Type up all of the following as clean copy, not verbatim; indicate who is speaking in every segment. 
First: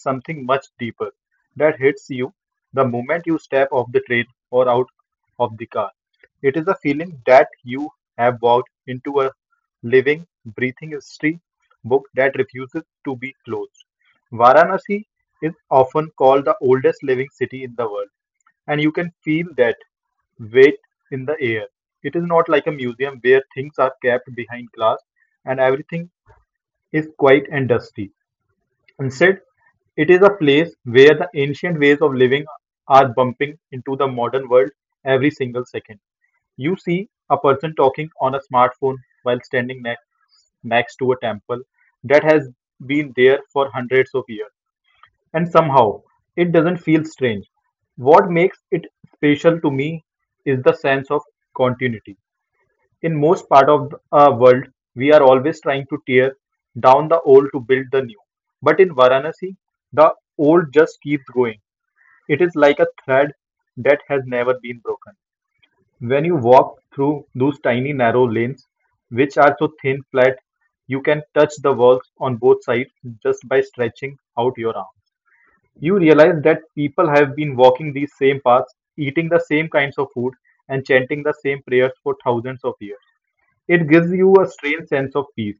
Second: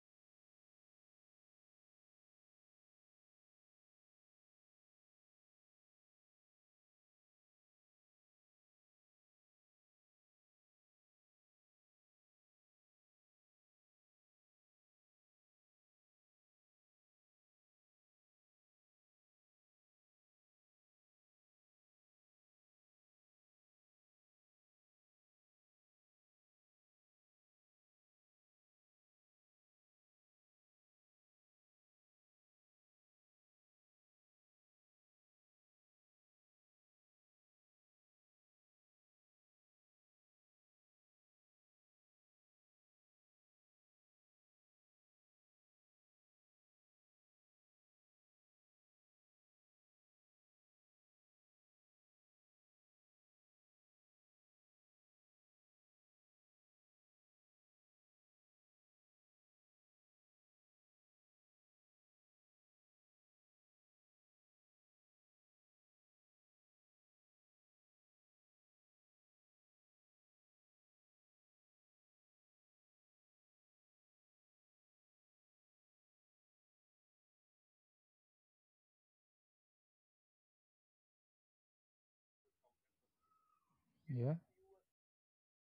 Speaker 1: something much deeper that hits you the moment you step off the train or out of the car. It is a feeling that you have walked into a living, breathing history book that refuses to be closed. Varanasi is often called the oldest living city in the world, and you can feel that weight in the air. It is not like a museum where things are kept behind glass and everything is quiet and dusty. Instead, it is a place where the ancient ways of living are bumping into the modern world every single second. You see a person talking on a smartphone while standing next to a temple that has been there for hundreds of years. And somehow, it doesn't feel strange. What makes it special to me is the sense of continuity. In most part of the world, we are always trying to tear down the old to build the new. But in Varanasi, the old just keeps going. It is like a thread that has never been broken. When you walk through those tiny narrow lanes, which are so thin flat, you can touch the walls on both sides just by stretching out your arm. You realize that people have been walking these same paths, eating the same kinds of food, and chanting the same prayers for thousands of years. It gives
Speaker 2: Yeah,
Speaker 1: you a strange sense of peace,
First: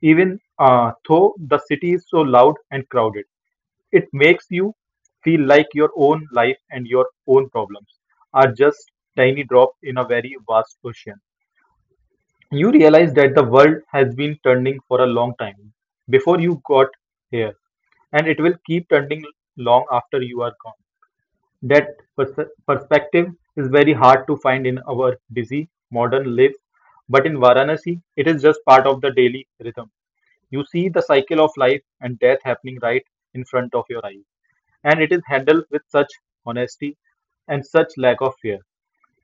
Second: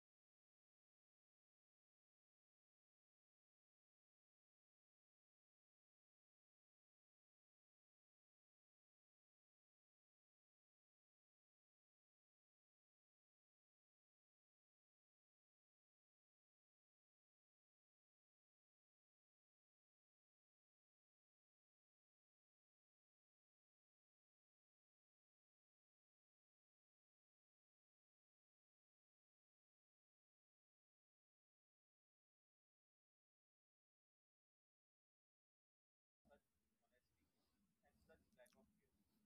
Speaker 1: even though the city is so loud and crowded. It makes you feel like your own life and your own problems are just tiny drop in a very vast ocean. You realize that the world has been turning for a long time before you got here, and it will keep turning long after you are gone. That perspective is very hard to find in our busy modern lives, but in Varanasi, it is just part of the daily rhythm. You see the cycle of life and death happening right in front of your eyes, and it is handled with such honesty and such lack of fear.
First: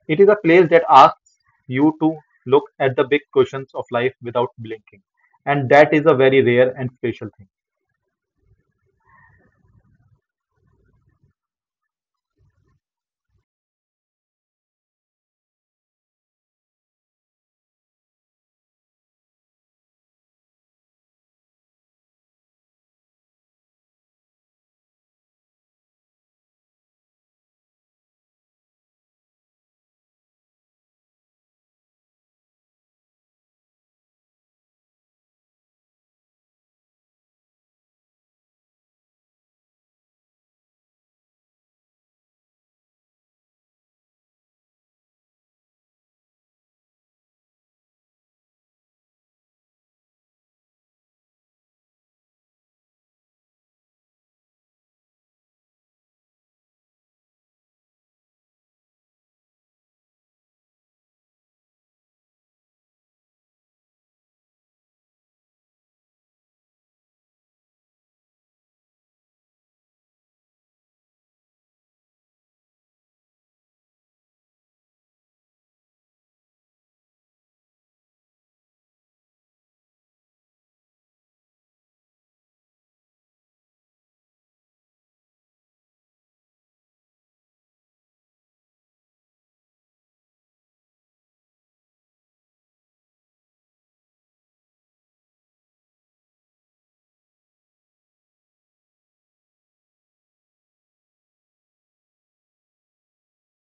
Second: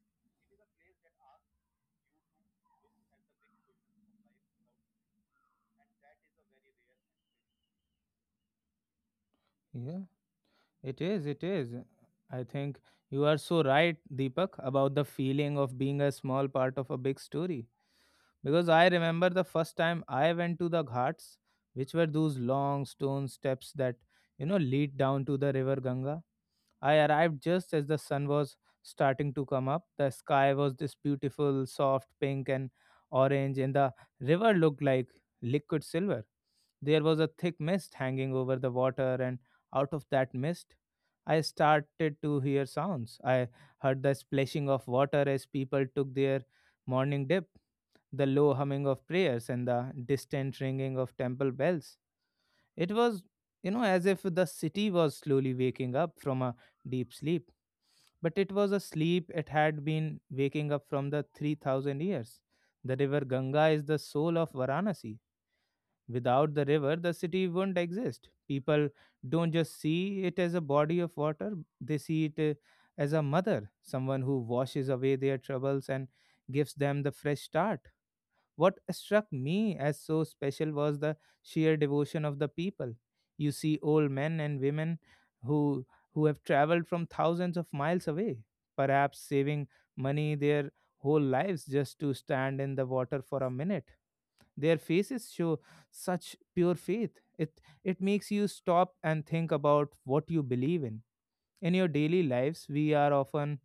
Speaker 1: It is a place that asks you to look at the big questions of life without blinking, and that is a very rare and special thing.
Speaker 2: yeah. It is, it is. I think you are so right, Deepak, about the feeling of being a small part of a big story. Because I remember the first time I went to the ghats, which were those long stone steps that lead down to the river Ganga. I arrived just as the sun was starting to come up. The sky was this beautiful, soft pink and orange, and the river looked like liquid silver. There was a thick mist hanging over the water, and out of that mist, I started to hear sounds. I heard the splashing of water as people took their morning dip, the low humming of prayers, and the distant ringing of temple bells. It was, as if the city was slowly waking up from a deep sleep. But it was a sleep it had been waking up from the 3000 years. The river Ganga is the soul of Varanasi. Without the river, the city wouldn't exist. People don't just see it as a body of water, they see it as a mother, someone who washes away their troubles and gives them the fresh start. What struck me as so special was the sheer devotion of the people. You see old men and women who who have traveled from thousands of miles away, perhaps saving money their whole lives just to stand in the water for a minute. Their faces show such pure faith. It makes you stop and think about what you believe in. In your daily lives, we are often,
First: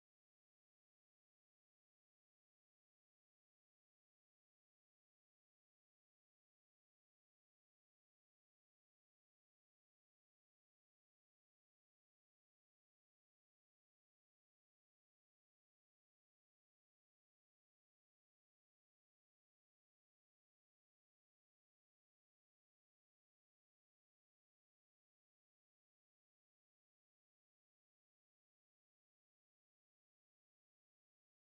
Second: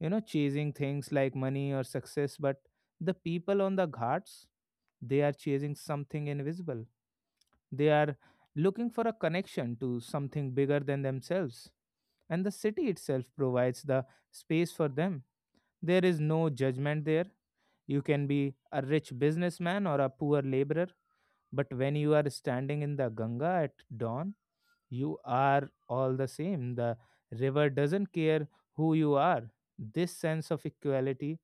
Speaker 2: chasing things like money or success, but the people on the ghats, they are chasing something invisible. They are looking for a connection to something bigger than themselves, and the city itself provides the space for them. There is no judgment there. You can be a rich businessman or a poor laborer, but when you are standing in the Ganga at dawn, you are all the same. The river doesn't care who you are. This sense of equality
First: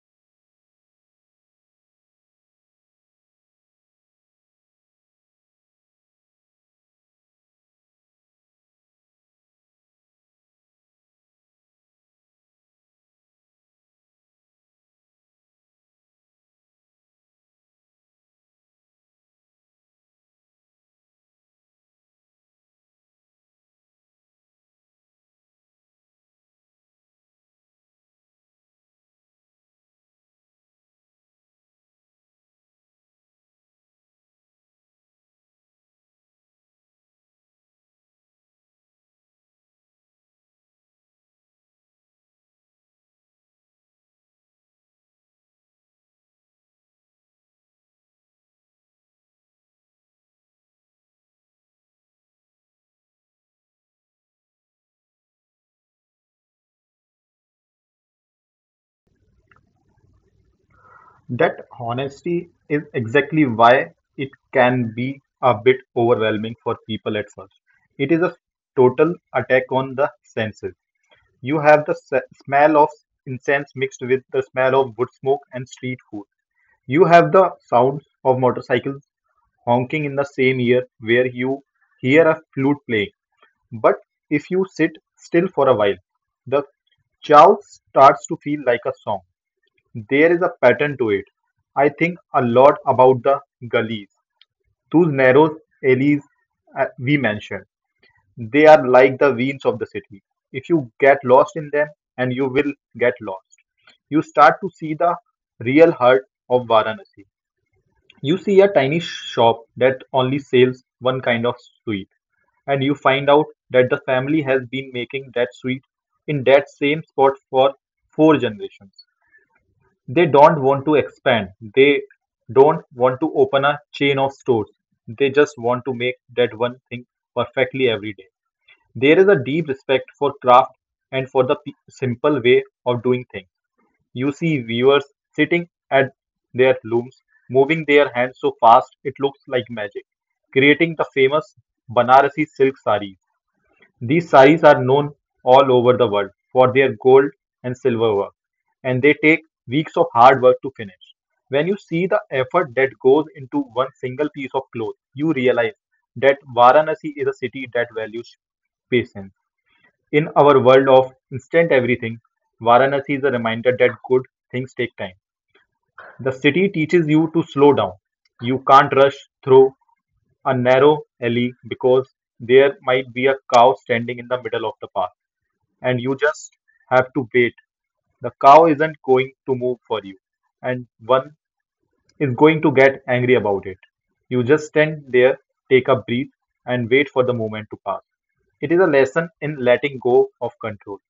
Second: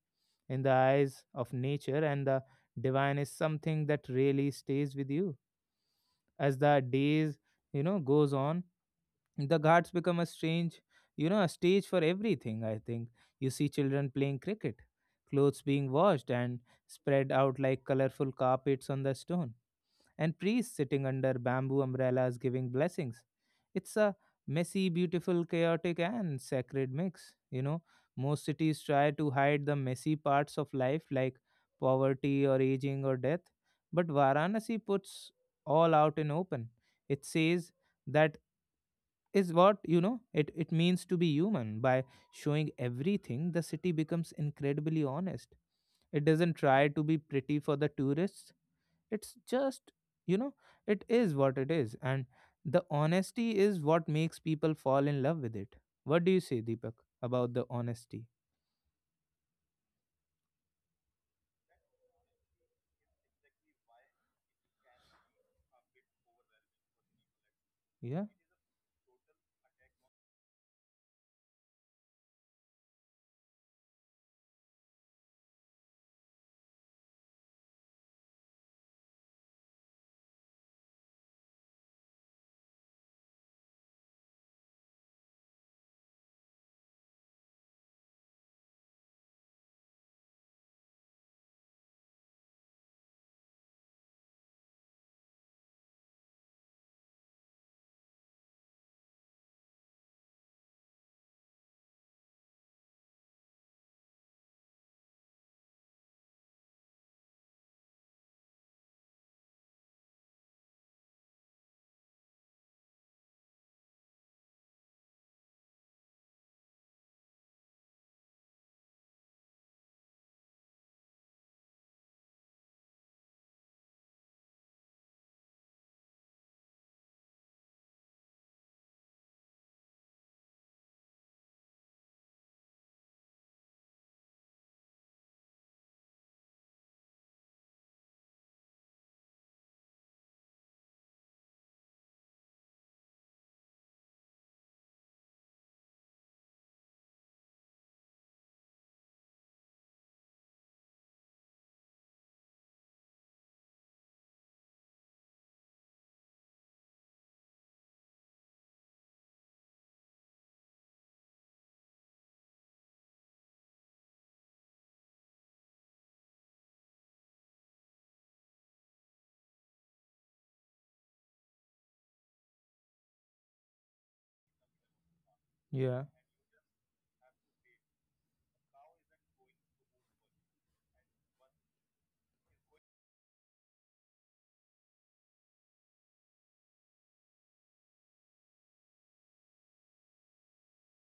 Speaker 2: in the eyes of nature and the divine is something that really stays with you. As the days, goes on, the ghats become a strange, a stage for everything, I think. You see children playing cricket, clothes being washed and spread out like colorful carpets on the stone, and priests sitting under bamboo umbrellas giving blessings. It's a messy, beautiful, chaotic, and sacred mix. You know, most cities try to hide the messy parts of life like poverty or aging or death, but Varanasi puts all out in open. It says that is what, it means to be human. By showing everything, the city becomes incredibly honest. It doesn't try to be pretty for the tourists. It's just, you know it is what it is. And the honesty is what makes people fall in love with it. What do you say, Deepak, about the honesty?
Speaker 1: That honesty is exactly why it can be a bit overwhelming for people at first. It is
Speaker 2: Yeah,
Speaker 1: a total attack on the senses. You have the smell of incense mixed with the smell of wood smoke and street food. You have the sounds of motorcycles honking in the same ear where you hear a flute playing. But if you sit still for a while, the chow starts to feel like a song. There is a pattern to it. I think a lot about the gullies, those narrow alleys we mentioned. They are like the veins of the city. If you get lost in them, and you will get lost, you start to see the real heart of Varanasi. You see a tiny shop that only sells one kind of sweet, and you find out that the family has been making that sweet in that same spot for four generations. They don't want to expand. They don't want to open a chain of stores. They just want to make that one thing perfectly every day. There is a deep respect for craft and for the simple way of doing things. You see viewers sitting at their looms, moving their hands so fast it looks like magic, creating the famous Banarasi silk sarees these saris are known all over the world for their gold and silver work, and they take weeks of hard work to finish. When you see the effort that goes into one single piece of cloth, you realize that Varanasi is a city that values patience. In our world of instant everything, Varanasi is a reminder that good things take time. The city teaches you to slow down. You can't rush through a narrow alley because there might be a cow standing in the middle of the path, and
Speaker 2: yeah.
Speaker 1: you just have to wait. The cow isn't going to move for you, and one is going to get angry about it. You just stand there, take a breath, and wait for the moment to pass. It is a lesson in letting go of control.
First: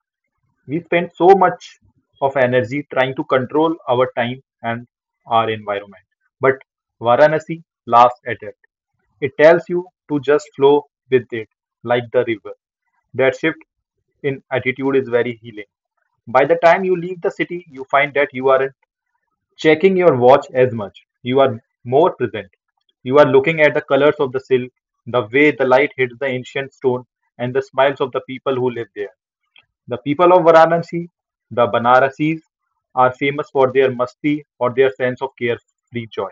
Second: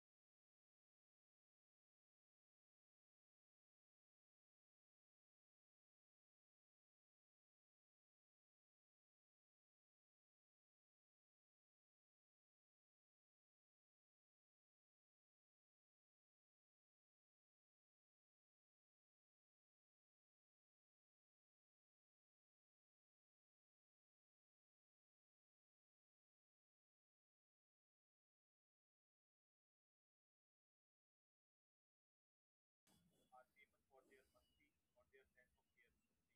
Speaker 1: We spend so much of energy trying to control our time and our environment. But Varanasi laughs at it. It tells you to just flow with it, like the river. That shift in attitude is very healing. By the time you leave the city, you find that you aren't checking your watch as much. You are more present. You are looking at the colors of the silk, the way the light hits the ancient stone, and the smiles of the people who live there. The people of Varanasi, the Banarasis, are famous for their masti or their sense of carefree joy.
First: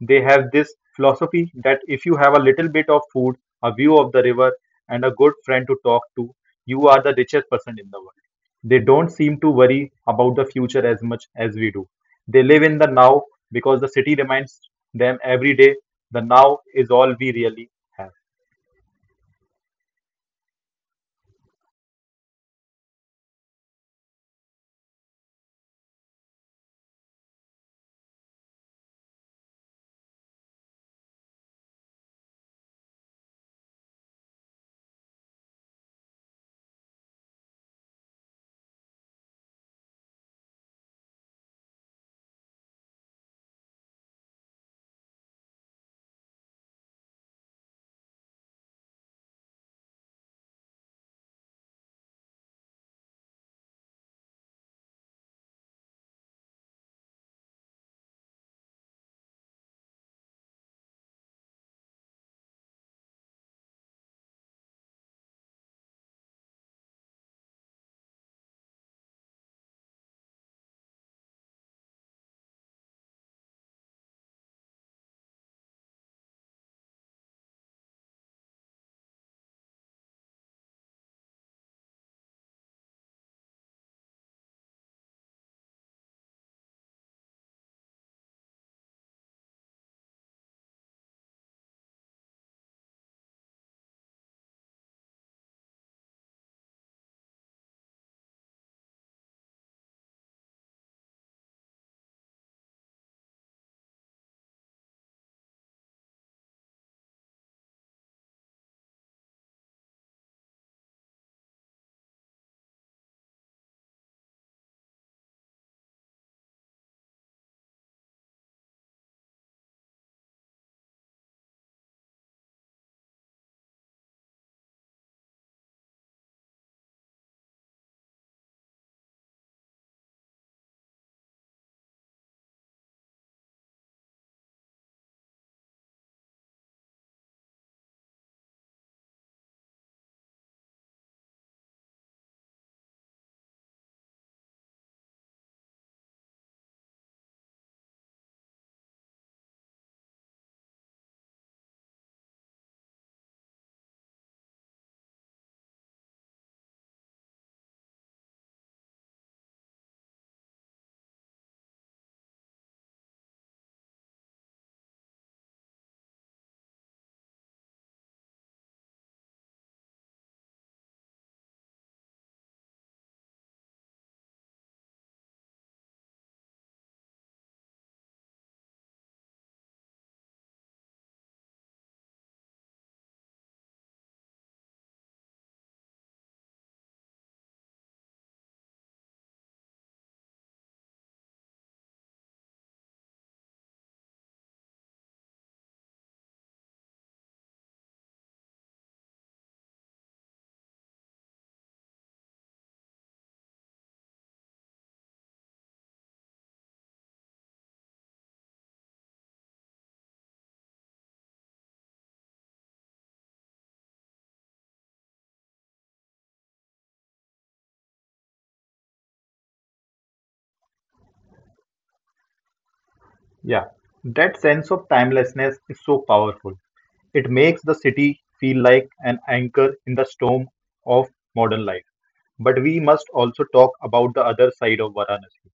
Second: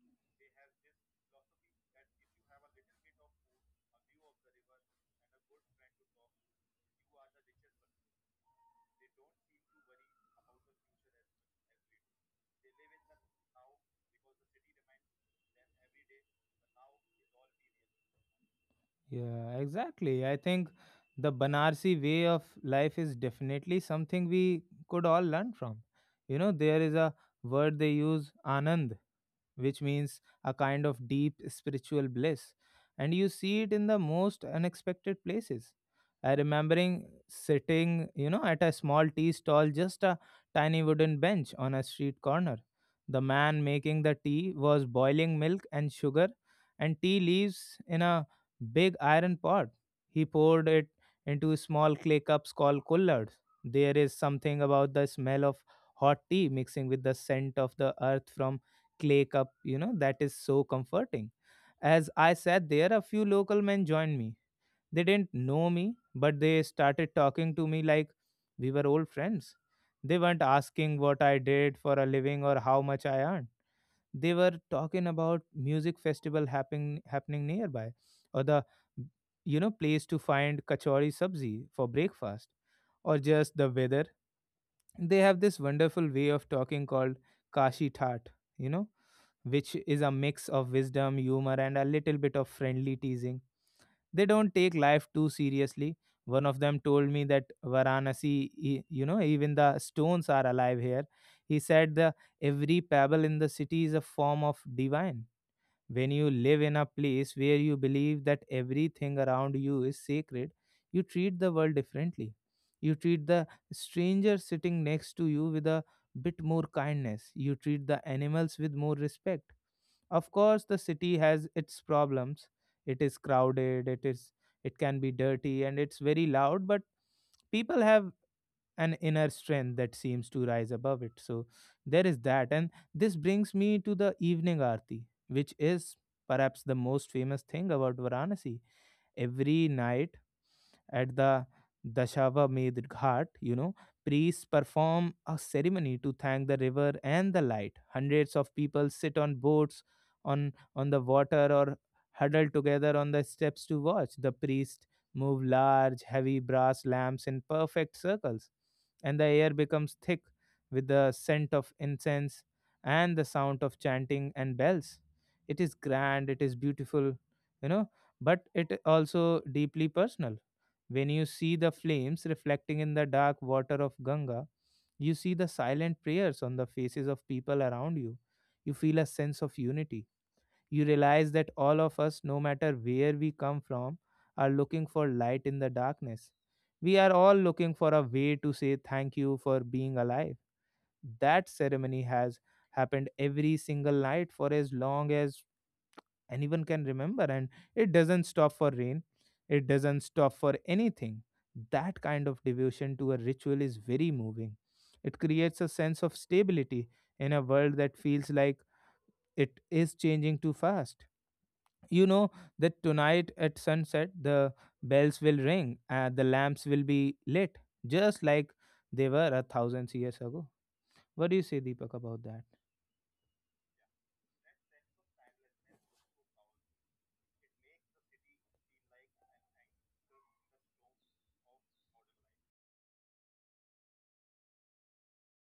Speaker 1: They have this philosophy that if you have a little bit of food, a view of the river, and a good friend to talk to, you are the richest person in the world. They don't seem to worry about the future as much as we do. They live in the now because the city reminds them every day the now is all we really have.
Speaker 2: Yeah, exactly. I think the Banarsi way of life is definitely something we could all learn from. You know, there is a word they use, anand, which means a kind of deep spiritual bliss. And you see it in the most unexpected places. I remembering sitting at a small tea stall, just a tiny wooden bench on a street corner. The man making the tea was boiling milk and sugar and tea leaves in a big iron pot. He poured it into small clay cups called collards. There is something about the smell of hot tea mixing with the scent of the earth from clay cup, that is so comforting. As I sat there, a few local men joined me. They didn't know me, but they started talking to me like we were old friends. They weren't asking what I did for a living or how much I earned. They were talking about music festival happening nearby, or the, place to find kachori sabzi for breakfast, or just the weather. They have this wonderful way of talking called kashi that you know, which is a mix of wisdom, humor, and a little bit of friendly teasing. They don't take life too seriously. One of them told me that Varanasi, even the stones are alive here. He said the every pebble in the city is a form of divine. When you live in a place where you believe that everything around you is sacred, you treat the world differently. You treat the stranger sitting next to you with a bit more kindness. You treat the animals with more respect. Of course, the city has its problems. It is crowded, it is, it can be dirty and it's very loud, but people have an inner strength that seems to rise above it. So there is that. And this brings me to the evening aarti, which is perhaps the most famous thing about Varanasi. Every night, at the Dashawamedh Ghat, priests perform a ceremony to thank the river and the light. Hundreds of people sit on boats on the water or huddle together on the steps to watch. The priest move large, heavy brass lamps in perfect circles, and the air becomes thick with the scent of incense and the sound of chanting and bells. It is grand, it is beautiful, you know, but it also deeply personal. When you see the flames reflecting in the dark water of Ganga, you see the silent prayers on the faces of people around you. You feel a sense of unity. You realize that all of us, no matter where we come from, are looking for light in the darkness. We are all looking for a way to say thank you for being alive. That ceremony has happened every single night for as long as anyone can remember, and it doesn't stop for rain. It doesn't stop for anything. That kind of devotion to a ritual is very moving. It creates a sense of stability in a world that feels like it is changing too fast. You know that tonight at sunset, the bells will ring and the lamps will be lit just like they were a thousand years ago. What do you say, Deepak, about that?
Speaker 1: Yeah, that sense of timelessness is so powerful. It makes the city feel like an anchor in the storm of modern life. But we must also talk about the other side of Varanasi,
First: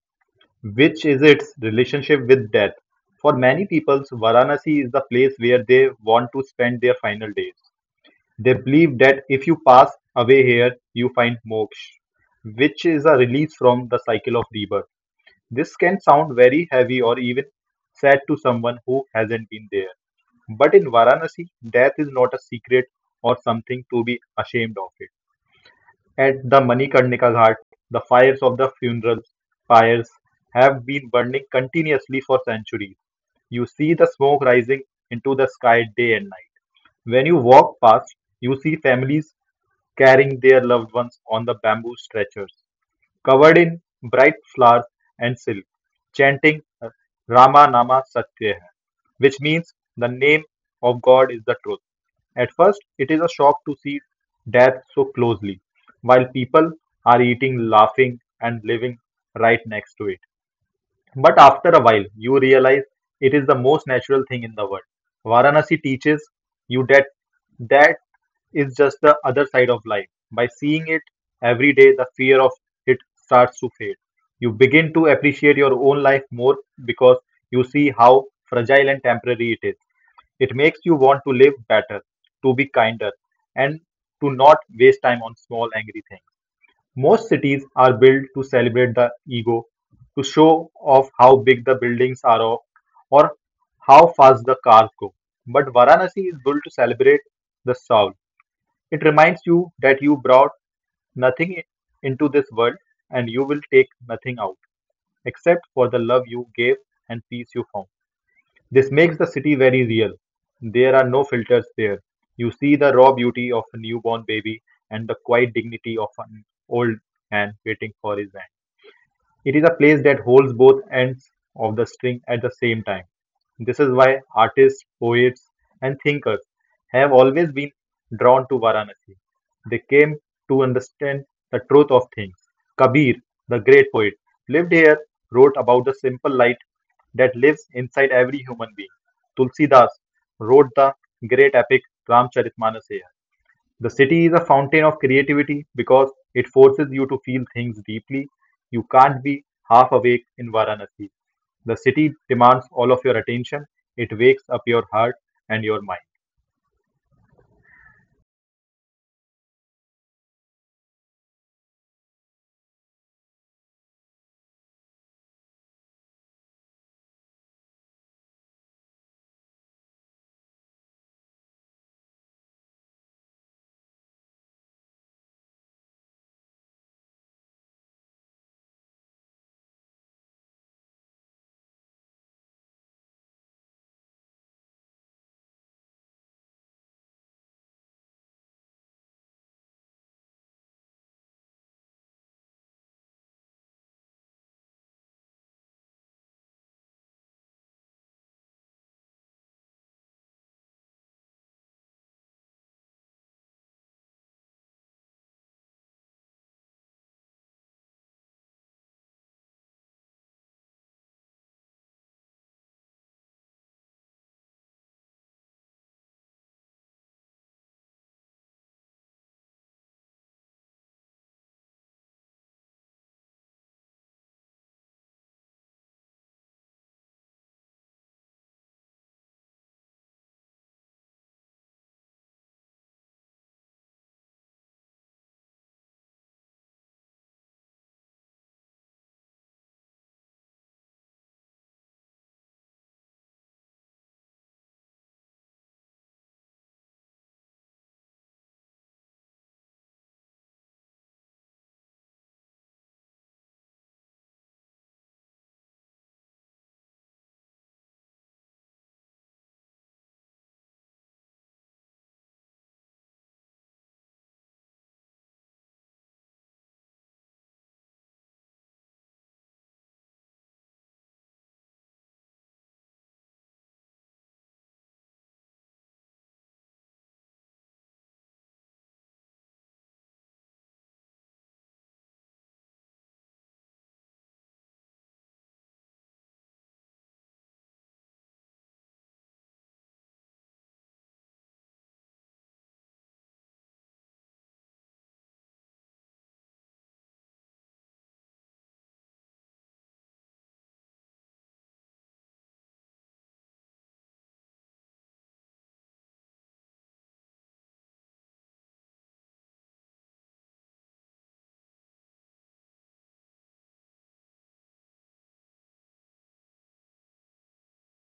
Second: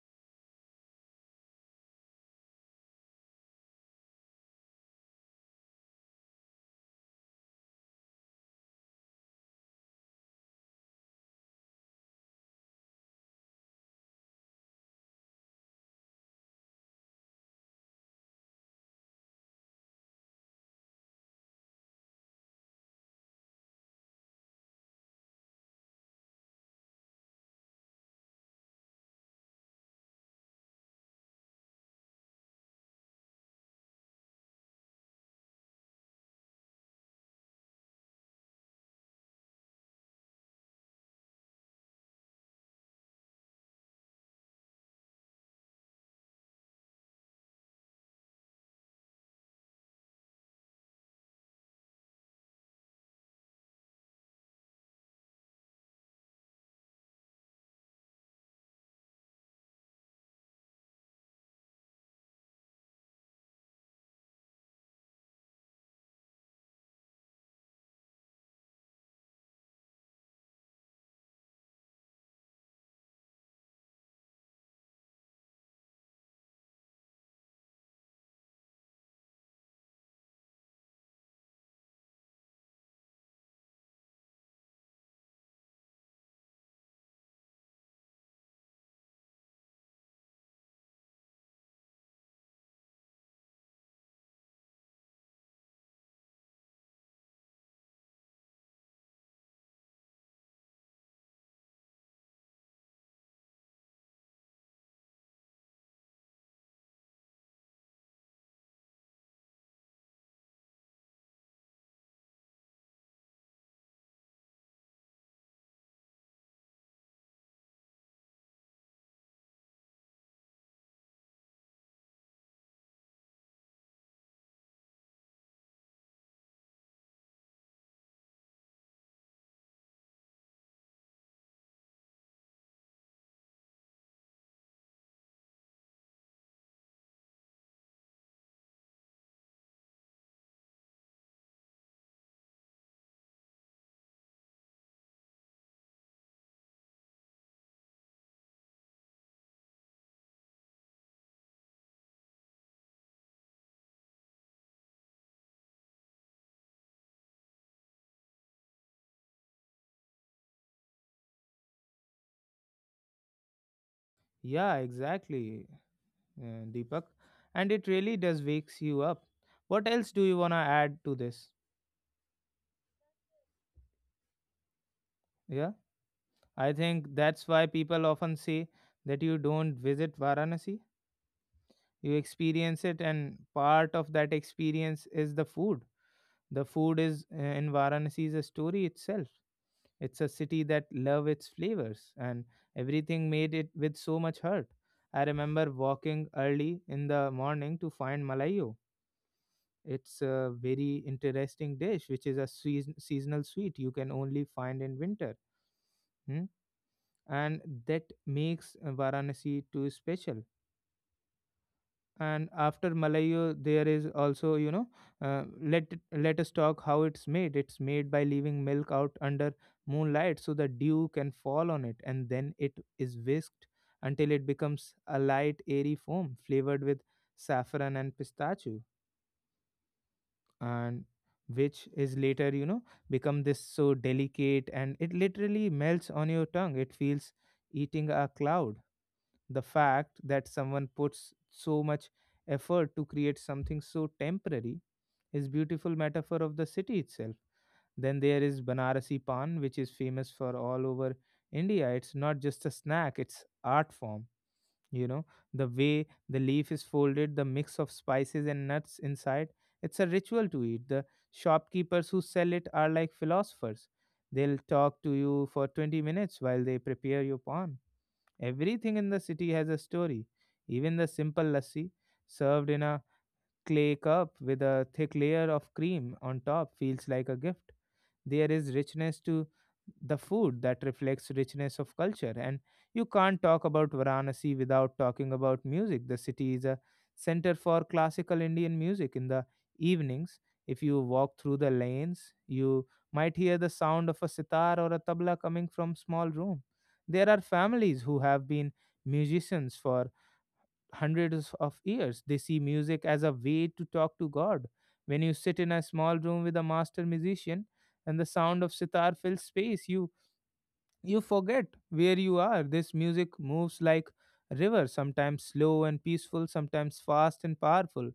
Speaker 1: which is its relationship with death. For many people, Varanasi is the place where they want to spend their final days. They believe that if you pass away here, you find moksha, which is a release from the cycle of rebirth. This can sound very heavy or even sad to someone who hasn't been there. But in Varanasi, death is not a secret or something to be ashamed of it. At the Manikarnika Ghat, the fires of the funeral pyres have been burning continuously for centuries. You see the smoke rising into the sky day and night. When you walk past, you see families carrying their loved ones on the bamboo stretchers covered in bright flowers and silk, chanting Rama Nama Satya Hai, which means the name of God is the truth. At first, it is a shock to see death so closely, while people are eating, laughing, and living right next to it. But after a while, you realize it is the most natural thing in the world. Varanasi teaches you that is just the other side of life. By seeing it every day, the fear of it starts to fade. You begin to appreciate your own life more because you see how fragile and temporary it is. It makes you want to live better, to be kinder, and to not waste time on small angry things. Most cities are built to celebrate the ego, to show off how big the buildings are or how fast the cars go. But Varanasi is built to celebrate the soul. It reminds you that you brought nothing into this world and you will take nothing out except for the love you gave and peace you found. This makes the city very real. There are no filters there. You see the raw beauty of a newborn baby and the quiet dignity of an old man waiting for his hand. It is a place that holds both ends of the string at the same time. This is why artists, poets, and thinkers have always been drawn to Varanasi. They came to understand the truth of things. Kabir, the great poet, lived here, wrote about the simple light that lives inside every human being. Tulsidas wrote the great epic Ramcharitmanas here. The city is a fountain of creativity because it forces you to feel things deeply. You can't be half awake in Varanasi. The city demands all of your attention. It wakes up your heart and your mind.
Speaker 2: Yeah, exactly, Deepak, and it really does wakes you up. What else do you want to add to this? Yeah, I think that's why people often say that you don't visit Varanasi, you experience it, and part of that experience is the food. The food is, in Varanasi is a story itself. It's a city that love its flavors, and everything made it with so much heart. I remember walking early in the morning to find Malayo. It's a very interesting dish, which is a seasonal sweet you can only find in winter. Hmm? And that makes Varanasi too special. And after Malayo, there is also, uh, let it- let us talk how it's made. It's made by leaving milk out under moonlight so the dew can fall on it, and then it is whisked until it becomes a light, airy foam flavored with saffron and pistachio. And which is later, become this so delicate, and it literally melts on your tongue. It feels eating a cloud. The fact that someone puts so much effort to create something so temporary is beautiful metaphor of the city itself. Then there is banarasi pan, which is famous for all over India. It's not just a snack, it's art form, you know the way the leaf is folded, the mix of spices and nuts inside, it's a ritual to eat. The shopkeepers who sell it are like philosophers. They'll talk to you for 20 minutes while they prepare your pawn. Everything in the city has a story. Even the simple lassi, served in a clay cup with a thick layer of cream on top, feels like a gift. There is richness to the food that reflects richness of culture. And you can't talk about Varanasi without talking about music. The city is a center for classical Indian music. In the evenings, if you walk through the lanes, you might hear the sound of a sitar or a tabla coming from small room. There are families who have been musicians for hundreds of years. They see music as a way to talk to God. When you sit in a small room with a master musician and the sound of sitar fills space, you forget where you are. This music moves like river, sometimes slow and peaceful, sometimes fast and powerful.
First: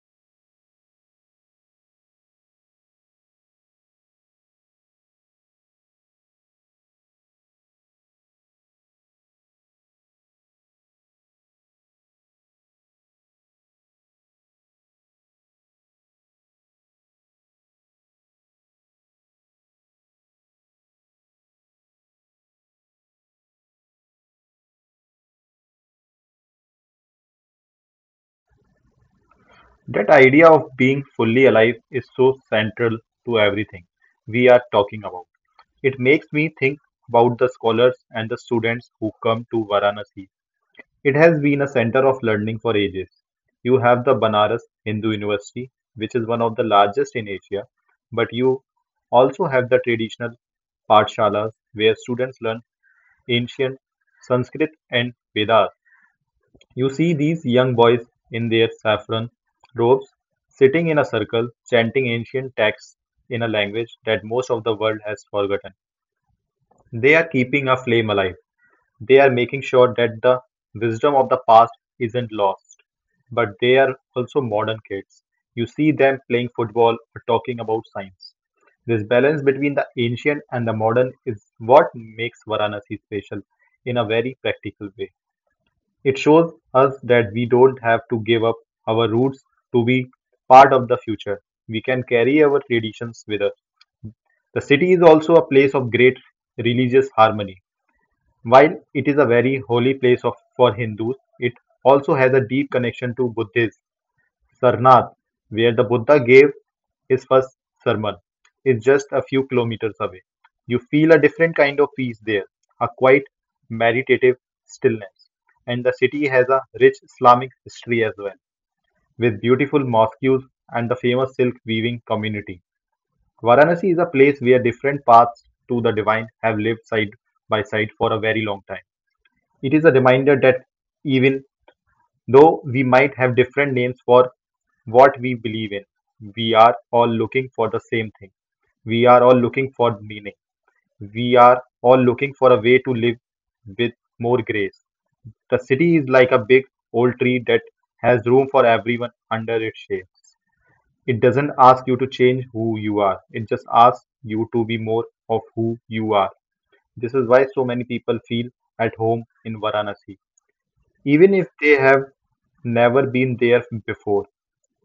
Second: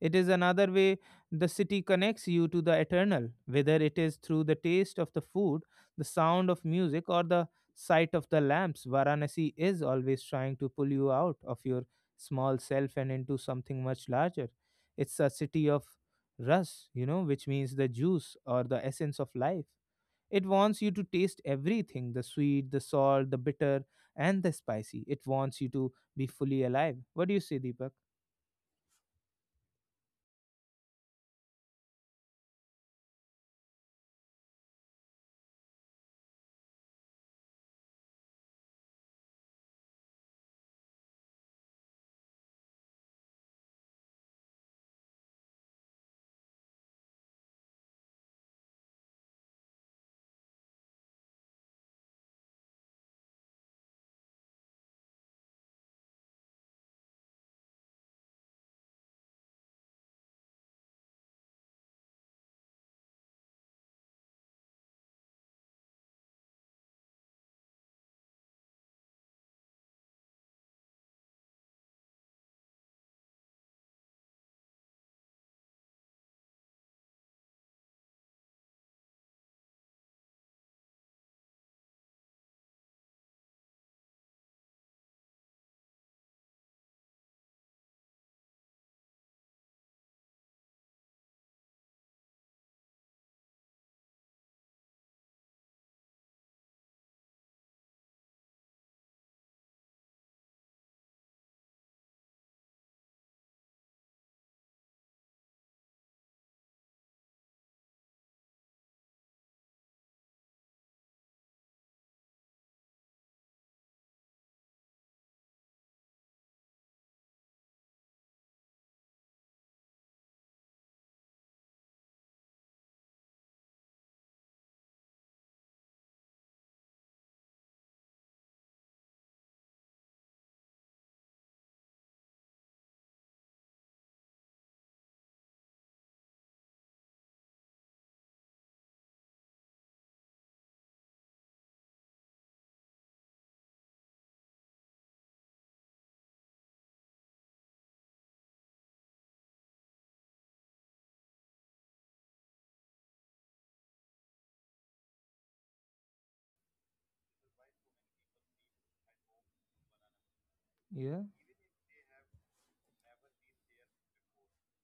Speaker 2: It is another way the city connects you to the eternal, whether it is through the taste of the food, the sound of music, or the sight of the lamps. Varanasi is always trying to pull you out of your small self and into something much larger. It's a city of rus, which means the juice or the essence of life. It wants you to taste everything the sweet, the salt, the bitter, and the spicy. It wants you to be fully alive. What do you say, Deepak?
Speaker 1: That idea of being fully alive is so central to everything we are talking about. It makes me think about the scholars and the students who come to Varanasi. It has been a center of learning for ages. You have the Banaras Hindu University, which is one of the largest in Asia, but you also have the traditional Pathshalas where students learn ancient Sanskrit and Vedas. You see these young boys in their saffron robes sitting in a circle chanting ancient texts in a language that most of the world has forgotten. They are keeping a flame alive. They are making sure that the wisdom of the past isn't lost. But they are also modern kids. You see them playing football or talking about science. This balance between the ancient and the modern is what makes Varanasi special in a very practical way. It shows us that we don't have to give up our roots to be part of the future. We can carry our traditions with us. The city is also a place of great religious harmony. While it is a very holy place for Hindus, it also has a deep connection to Buddhism. Sarnath, where the Buddha gave his first sermon, is just a few kilometers away. You feel a different kind of peace there, a quiet, meditative stillness. And the city has a rich Islamic history as well, with beautiful mosques and the famous silk weaving community. Varanasi is a place where different paths to the divine have lived side by side for a very long time. It is a reminder that even though we might have different names for what we believe in, we are all looking for the same thing. We are all looking for meaning. We are all looking for a way to live with more grace. The city is like a big old tree that has room for everyone under its shade. It doesn't ask you to change who you are, it just asks you to be more of who you are. This is why so many people feel at home in Varanasi.
Speaker 2: Yeah.
Speaker 1: Even if they have never been there before,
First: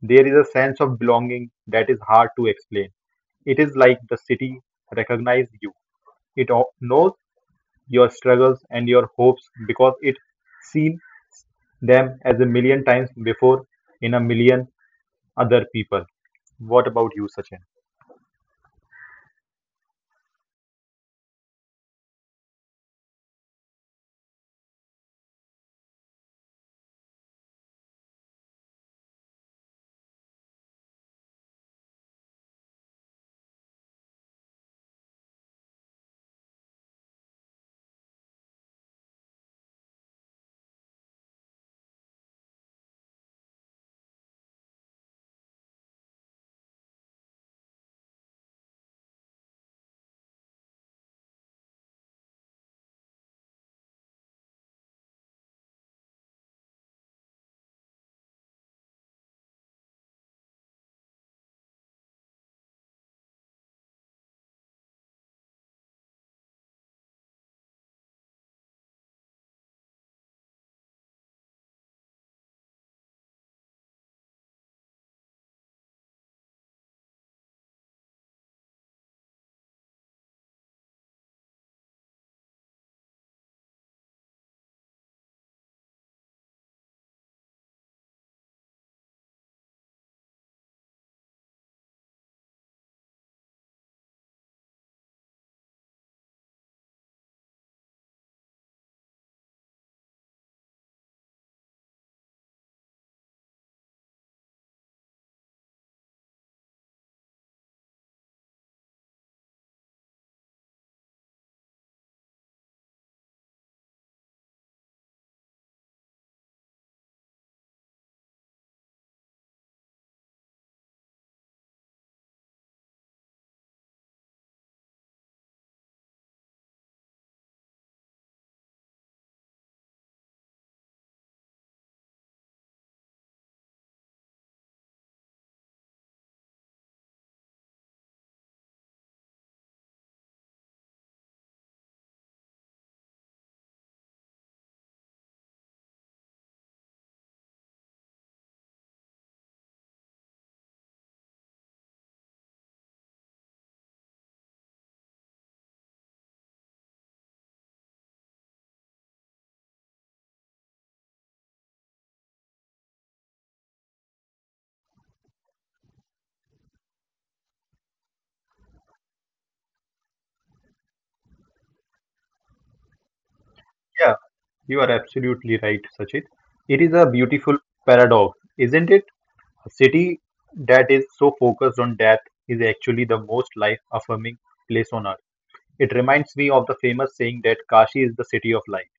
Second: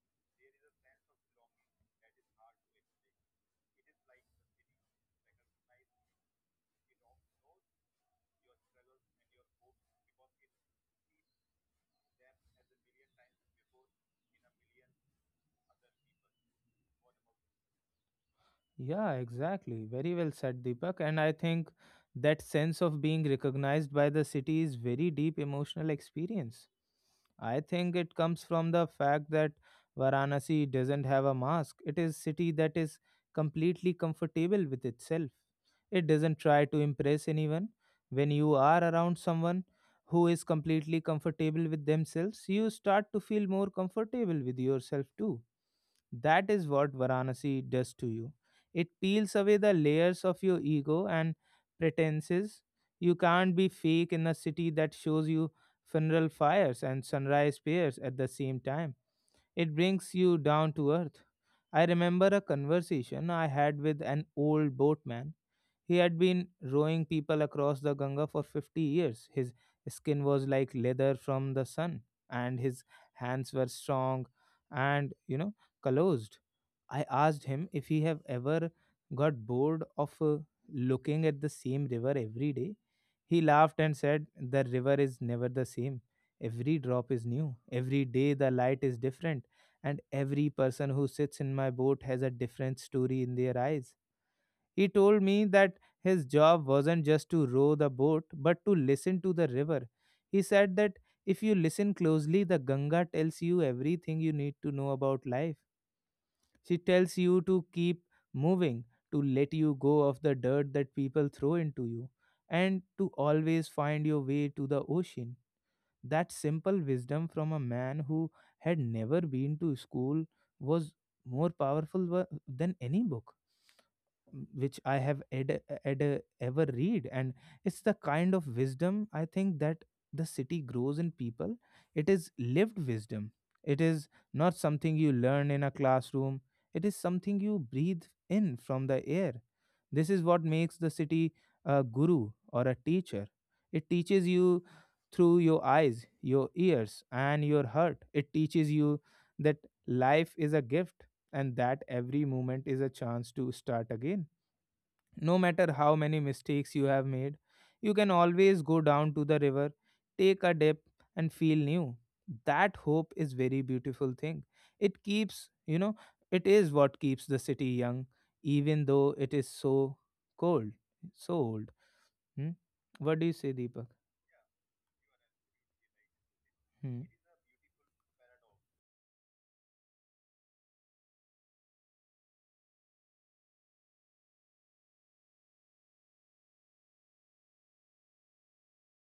Speaker 1: there is a sense of belonging that is hard to explain. It is like the city recognizes you. It knows your struggles and your hopes because it seen them as a million times before in a million other people. What about you, Sachin?
Speaker 2: Yeah, exactly. Very well said, Deepak. And I think that sense of being recognized by the city is very deep emotional experience. I think it comes from the fact that Varanasi doesn't have a mask. It is city that is completely comfortable with itself. It doesn't try to impress anyone. When you are around someone who is completely comfortable with themselves, you start to feel more comfortable with yourself too. That is what Varanasi does to you. It peels away the layers of your ego and pretenses. You can't be fake in a city that shows you funeral fires and sunrise prayers at the same time. It brings you down to earth. I remember a conversation I had with an old boatman. He had been rowing people across the Ganga for 50 years. His skin was like leather from the sun, and his hands were strong and calloused. I asked him if he have ever got bored of looking at the same river every day. He laughed and said, "The river is never the same. Every drop is new. Every day the light is different. And every person who sits in my boat has a different story in their eyes." He told me that his job wasn't just to row the boat, but to listen to the river. He said that if you listen closely, the Ganga tells you everything you need to know about life. She tells you to keep moving, to let you go of the dirt that people throw into you, and to always find your way to the ocean. That simple wisdom from a man who had never been to school was more powerful than any book which I have ever read. And it's the kind of wisdom I think that the city grows in people. It is lived wisdom. It is not something you learn in a classroom. It is something you breathe in from the air. This is what makes the city a guru or a teacher. It teaches you through your eyes, your ears, and your heart. It teaches you that life is a gift and that every moment is a chance to start again. No matter how many mistakes you have made, you can always go down to the river, take a dip, and feel new. That hope is very beautiful thing. It keeps, you know, it is what keeps the city young, even though it is so cold, so old. Hmm? What do you say, Deepak?
Speaker 1: Yeah, you are absolutely right, Sachin. It is
Speaker 2: Hmm.
Speaker 1: a beautiful paradox, isn't it? A city that is so focused on death is actually the most life affirming place on earth. It reminds me of the famous saying that Kashi is the city of light.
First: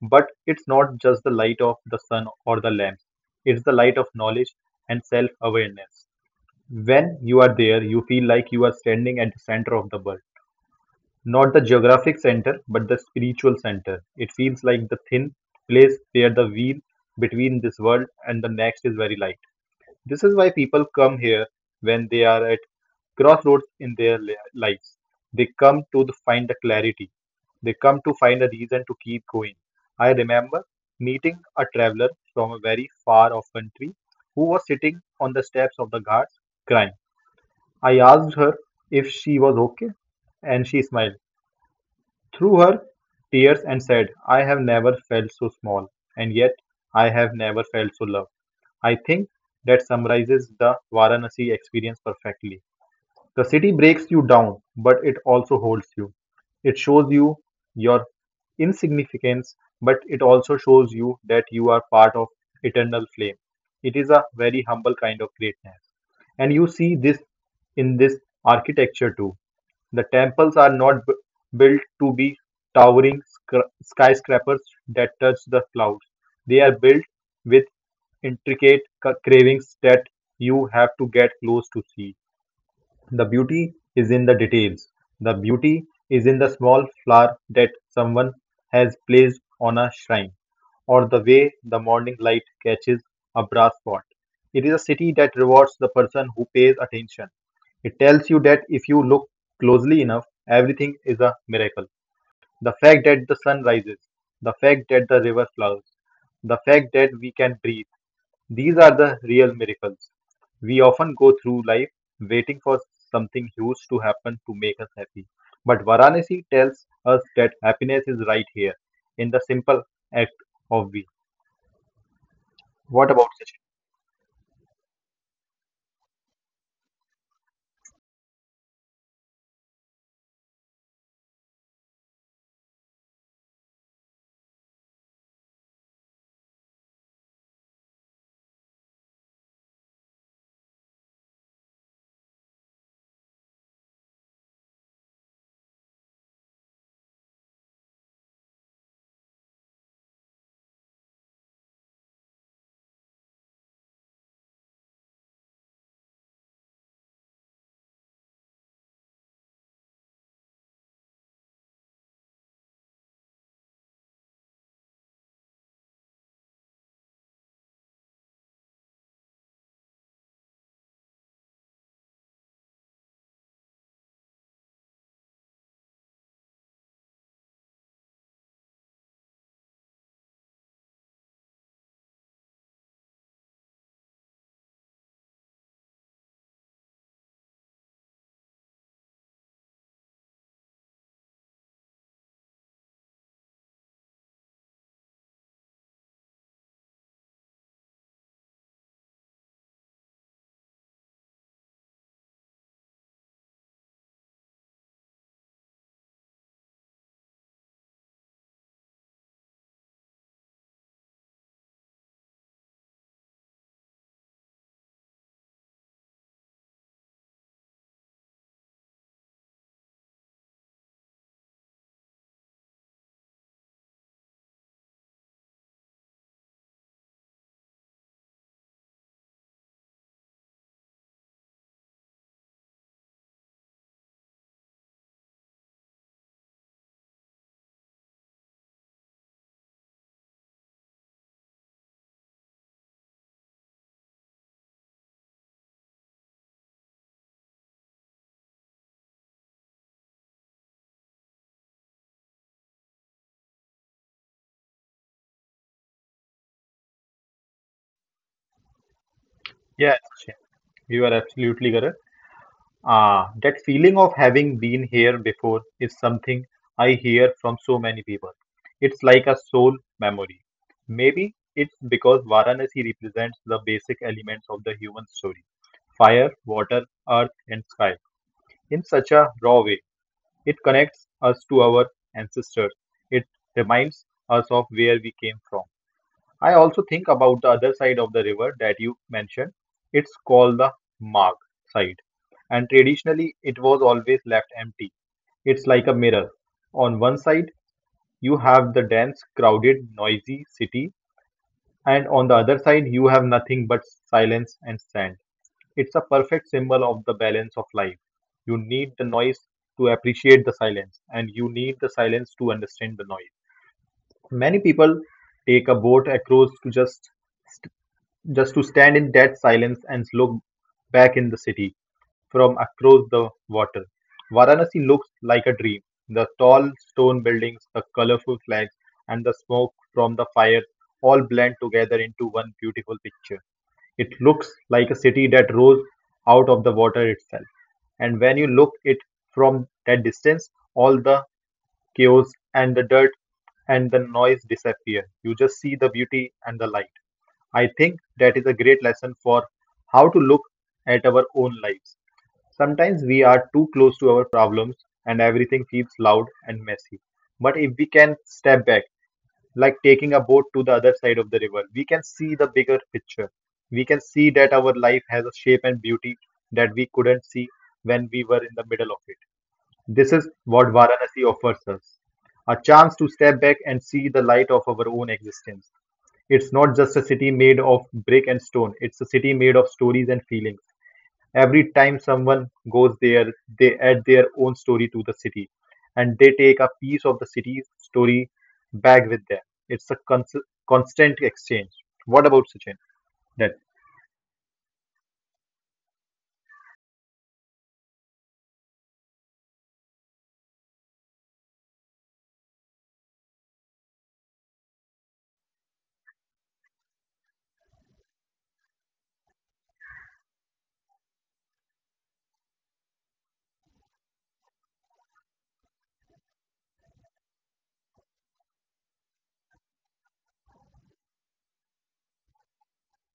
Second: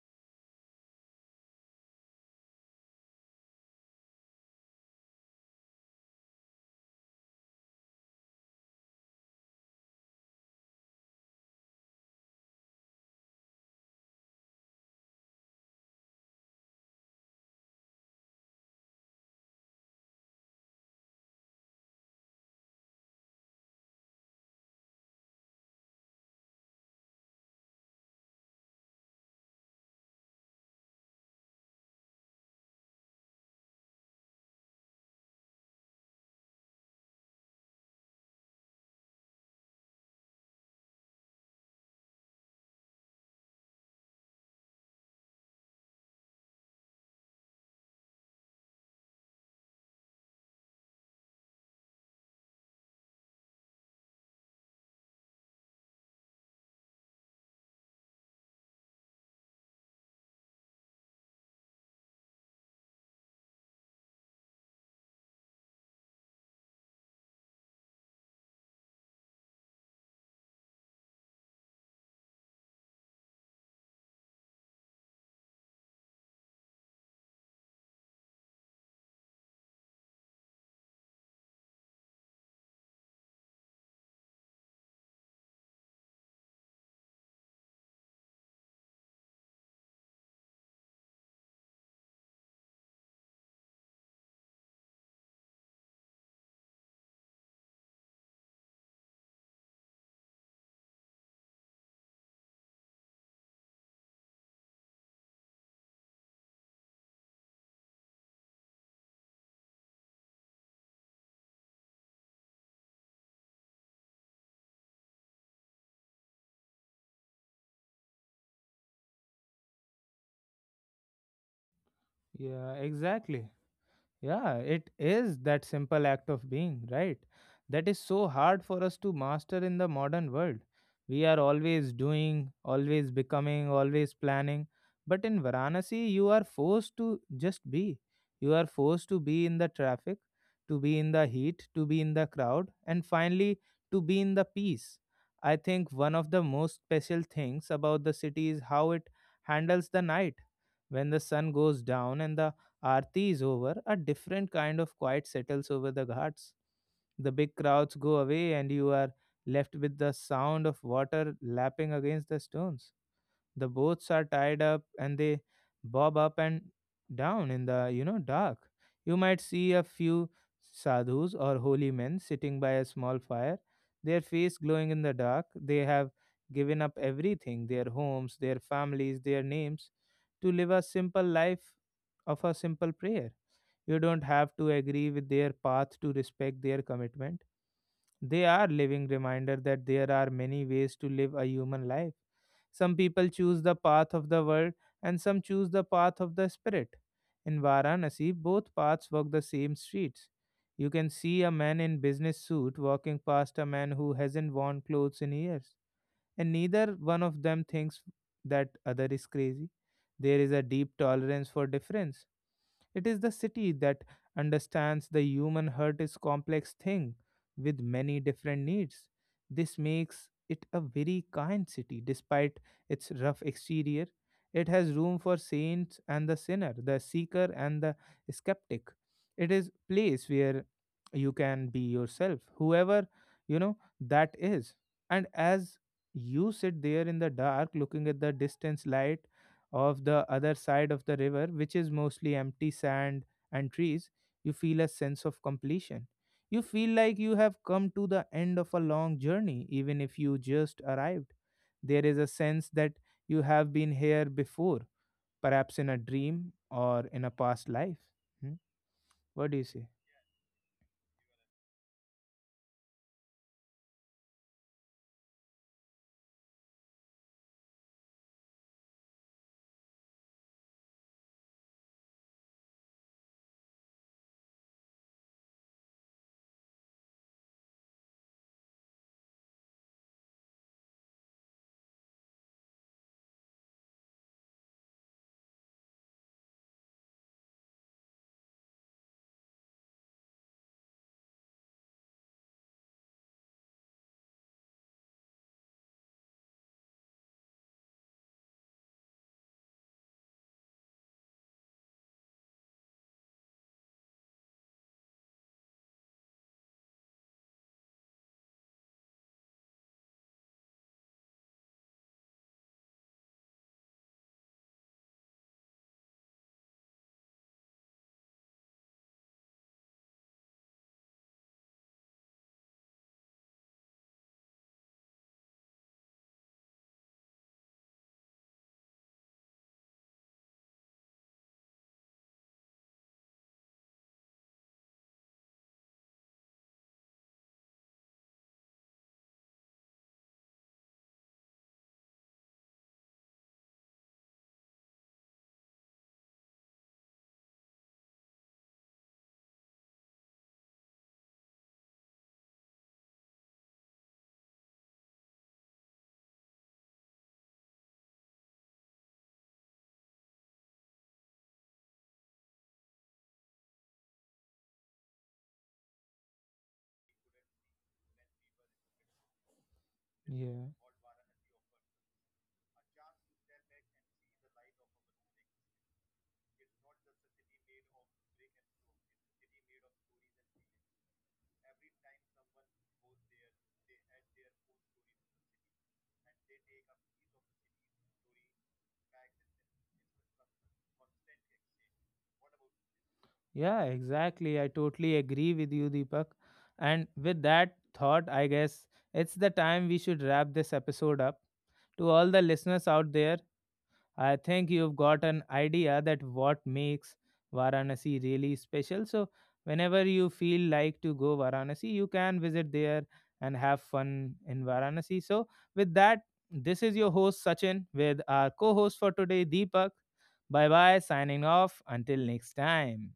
Speaker 1: But it's not just the light of the sun or the lamps, it's the light of knowledge and self awareness. When you are there, you feel like you are standing at the center of the world. Not the geographic center, but the spiritual center. It feels like the thin place where the wheel between this world and the next is very light. This is why people come here when they are at crossroads in their lives. They come to find the clarity. They come to find a reason to keep going. I remember meeting a traveler from a very far off country who was sitting on the steps of the ghats crying. I asked her if she was okay, and she smiled through her tears and said, I have never felt so small, and yet I have never felt so loved. I think that summarizes the Varanasi experience perfectly. The city breaks you down, but it also holds you. It shows you your insignificance, but it also shows you that you are part of eternal flame. It is a very humble kind of greatness. And you see this architecture too. The temples are not bu- built to be towering skyscrapers that touch the clouds. They are built with intricate carvings that you have to get close to see. The beauty is in the details. The beauty is in the small flower that someone has placed on a shrine, or the way the morning light catches a brass pot. It is a city that rewards the person who pays attention. It tells you that if you look closely enough, everything is a miracle. The fact that the sun rises, the fact that the river flowers, the fact that we can breathe. These are the real miracles. We often go through life waiting for something huge to happen to make us happy. But Varanasi tells us that happiness is right here in the simple act of we.
Speaker 2: Yeah,
Speaker 1: What about
Speaker 2: exactly.
Speaker 1: Sachin?
Speaker 2: Yeah, it is that simple act of being, right? That is so hard for us to master in the modern world. We are always doing, always becoming, always planning. But in Varanasi, you are forced to just be. You are forced to be in the traffic, to be in the heat, to be in the crowd, and finally to be in the peace. I think one of the most special things about the city is how it handles the night. When the sun goes down and the Aarti is over, a different kind of quiet settles over the ghats. The big crowds go away, and you are left with the sound of water lapping against the stones. The boats are tied up and they bob up and down in the dark. You might see a few sadhus or holy men sitting by a small fire, their face glowing in the dark. They have given up everything their homes, their families, their names to live a simple life of a simple prayer. You don't have to agree with their path to respect their commitment. They are living reminder that there are many ways to live a human life. Some people choose the path of the world and some choose the path of the spirit. In Varanasi, both paths walk the same streets. You can see a man in business suit walking past a man who hasn't worn clothes in years, and neither one of them thinks that other is crazy. There is a deep tolerance for difference. It is the city that understands the human heart is complex thing with many different needs. This makes it a very kind city despite its rough exterior. It has room for saints and the sinner, the seeker and the skeptic. It is place where you can be yourself, whoever that is. And as you sit there in the dark looking at the distance light of the other side of the river, which is mostly empty sand and trees, you feel a sense of completion. You feel like you have come to the end of a long journey, even if you just arrived. There is a sense that you have been here before, perhaps in a dream or in a past life. Hmm? What do you say?
Speaker 1: Yes, Sachin, you are absolutely correct. Ah, that feeling of having been here before is something I hear from so many people. It's like a soul memory. Maybe it's because Varanasi represents the basic elements of the human story fire, water, earth, and sky in such a raw way. It connects us to our ancestors. It reminds us of where we came from. I also think about the other side of the river that you mentioned. It's called the Mag side, and traditionally it was always left empty. It's like a mirror. On one side, you have the dense, crowded, noisy city, and on the other side, you have nothing but silence and sand. It's a perfect symbol of the balance of life. You need the noise to appreciate the silence, and you need the silence to understand the noise. Many people take a boat across to just to stand in that silence and look back in the city from across the water. Varanasi looks like a dream. The tall stone buildings, the colorful flags, and the smoke from the fire all blend together into one beautiful picture. It looks like a city that rose out of the water itself. And when you look it from that distance, all the chaos and the dirt and the noise disappear. You just see the beauty and the light. I think that is a great lesson for how to look at our own lives. Sometimes we are too close to our problems and everything feels loud and messy. But if we can step back, like taking a boat to the other side of the river, we can see the bigger picture. We can see that our life has a shape and beauty that we couldn't see when we were in the middle of it. This is
Speaker 2: Yeah.
Speaker 1: what Varanasi offers us a chance to step back and see the light of our own existence. It's not just a city made of brick and stone, it's a city made of stories and feelings. Every time someone goes there, they add their own story to the city and they
Speaker 2: And they
Speaker 1: take a
Speaker 2: take up
Speaker 1: piece of
Speaker 2: piece
Speaker 1: the
Speaker 2: of the
Speaker 1: city's
Speaker 2: city's
Speaker 1: story back
Speaker 2: story,
Speaker 1: with
Speaker 2: facts,
Speaker 1: them.
Speaker 2: and
Speaker 1: It's a
Speaker 2: sense
Speaker 1: cons-
Speaker 2: of
Speaker 1: constant
Speaker 2: constant
Speaker 1: exchange.
Speaker 2: exchange.
Speaker 1: What about
Speaker 2: What about
Speaker 1: Sachin?
Speaker 2: you? Yeah, exactly. I totally agree with you, Deepak. And with that thought, I guess it's the time we should wrap this episode up. To all the listeners out there, I think you've got an idea that what makes Varanasi really special. So whenever you feel like to go Varanasi, you can visit there and have fun in Varanasi. So with that, this is your host Sachin with our co-host for today Deepak. Bye bye, signing off. Until next time.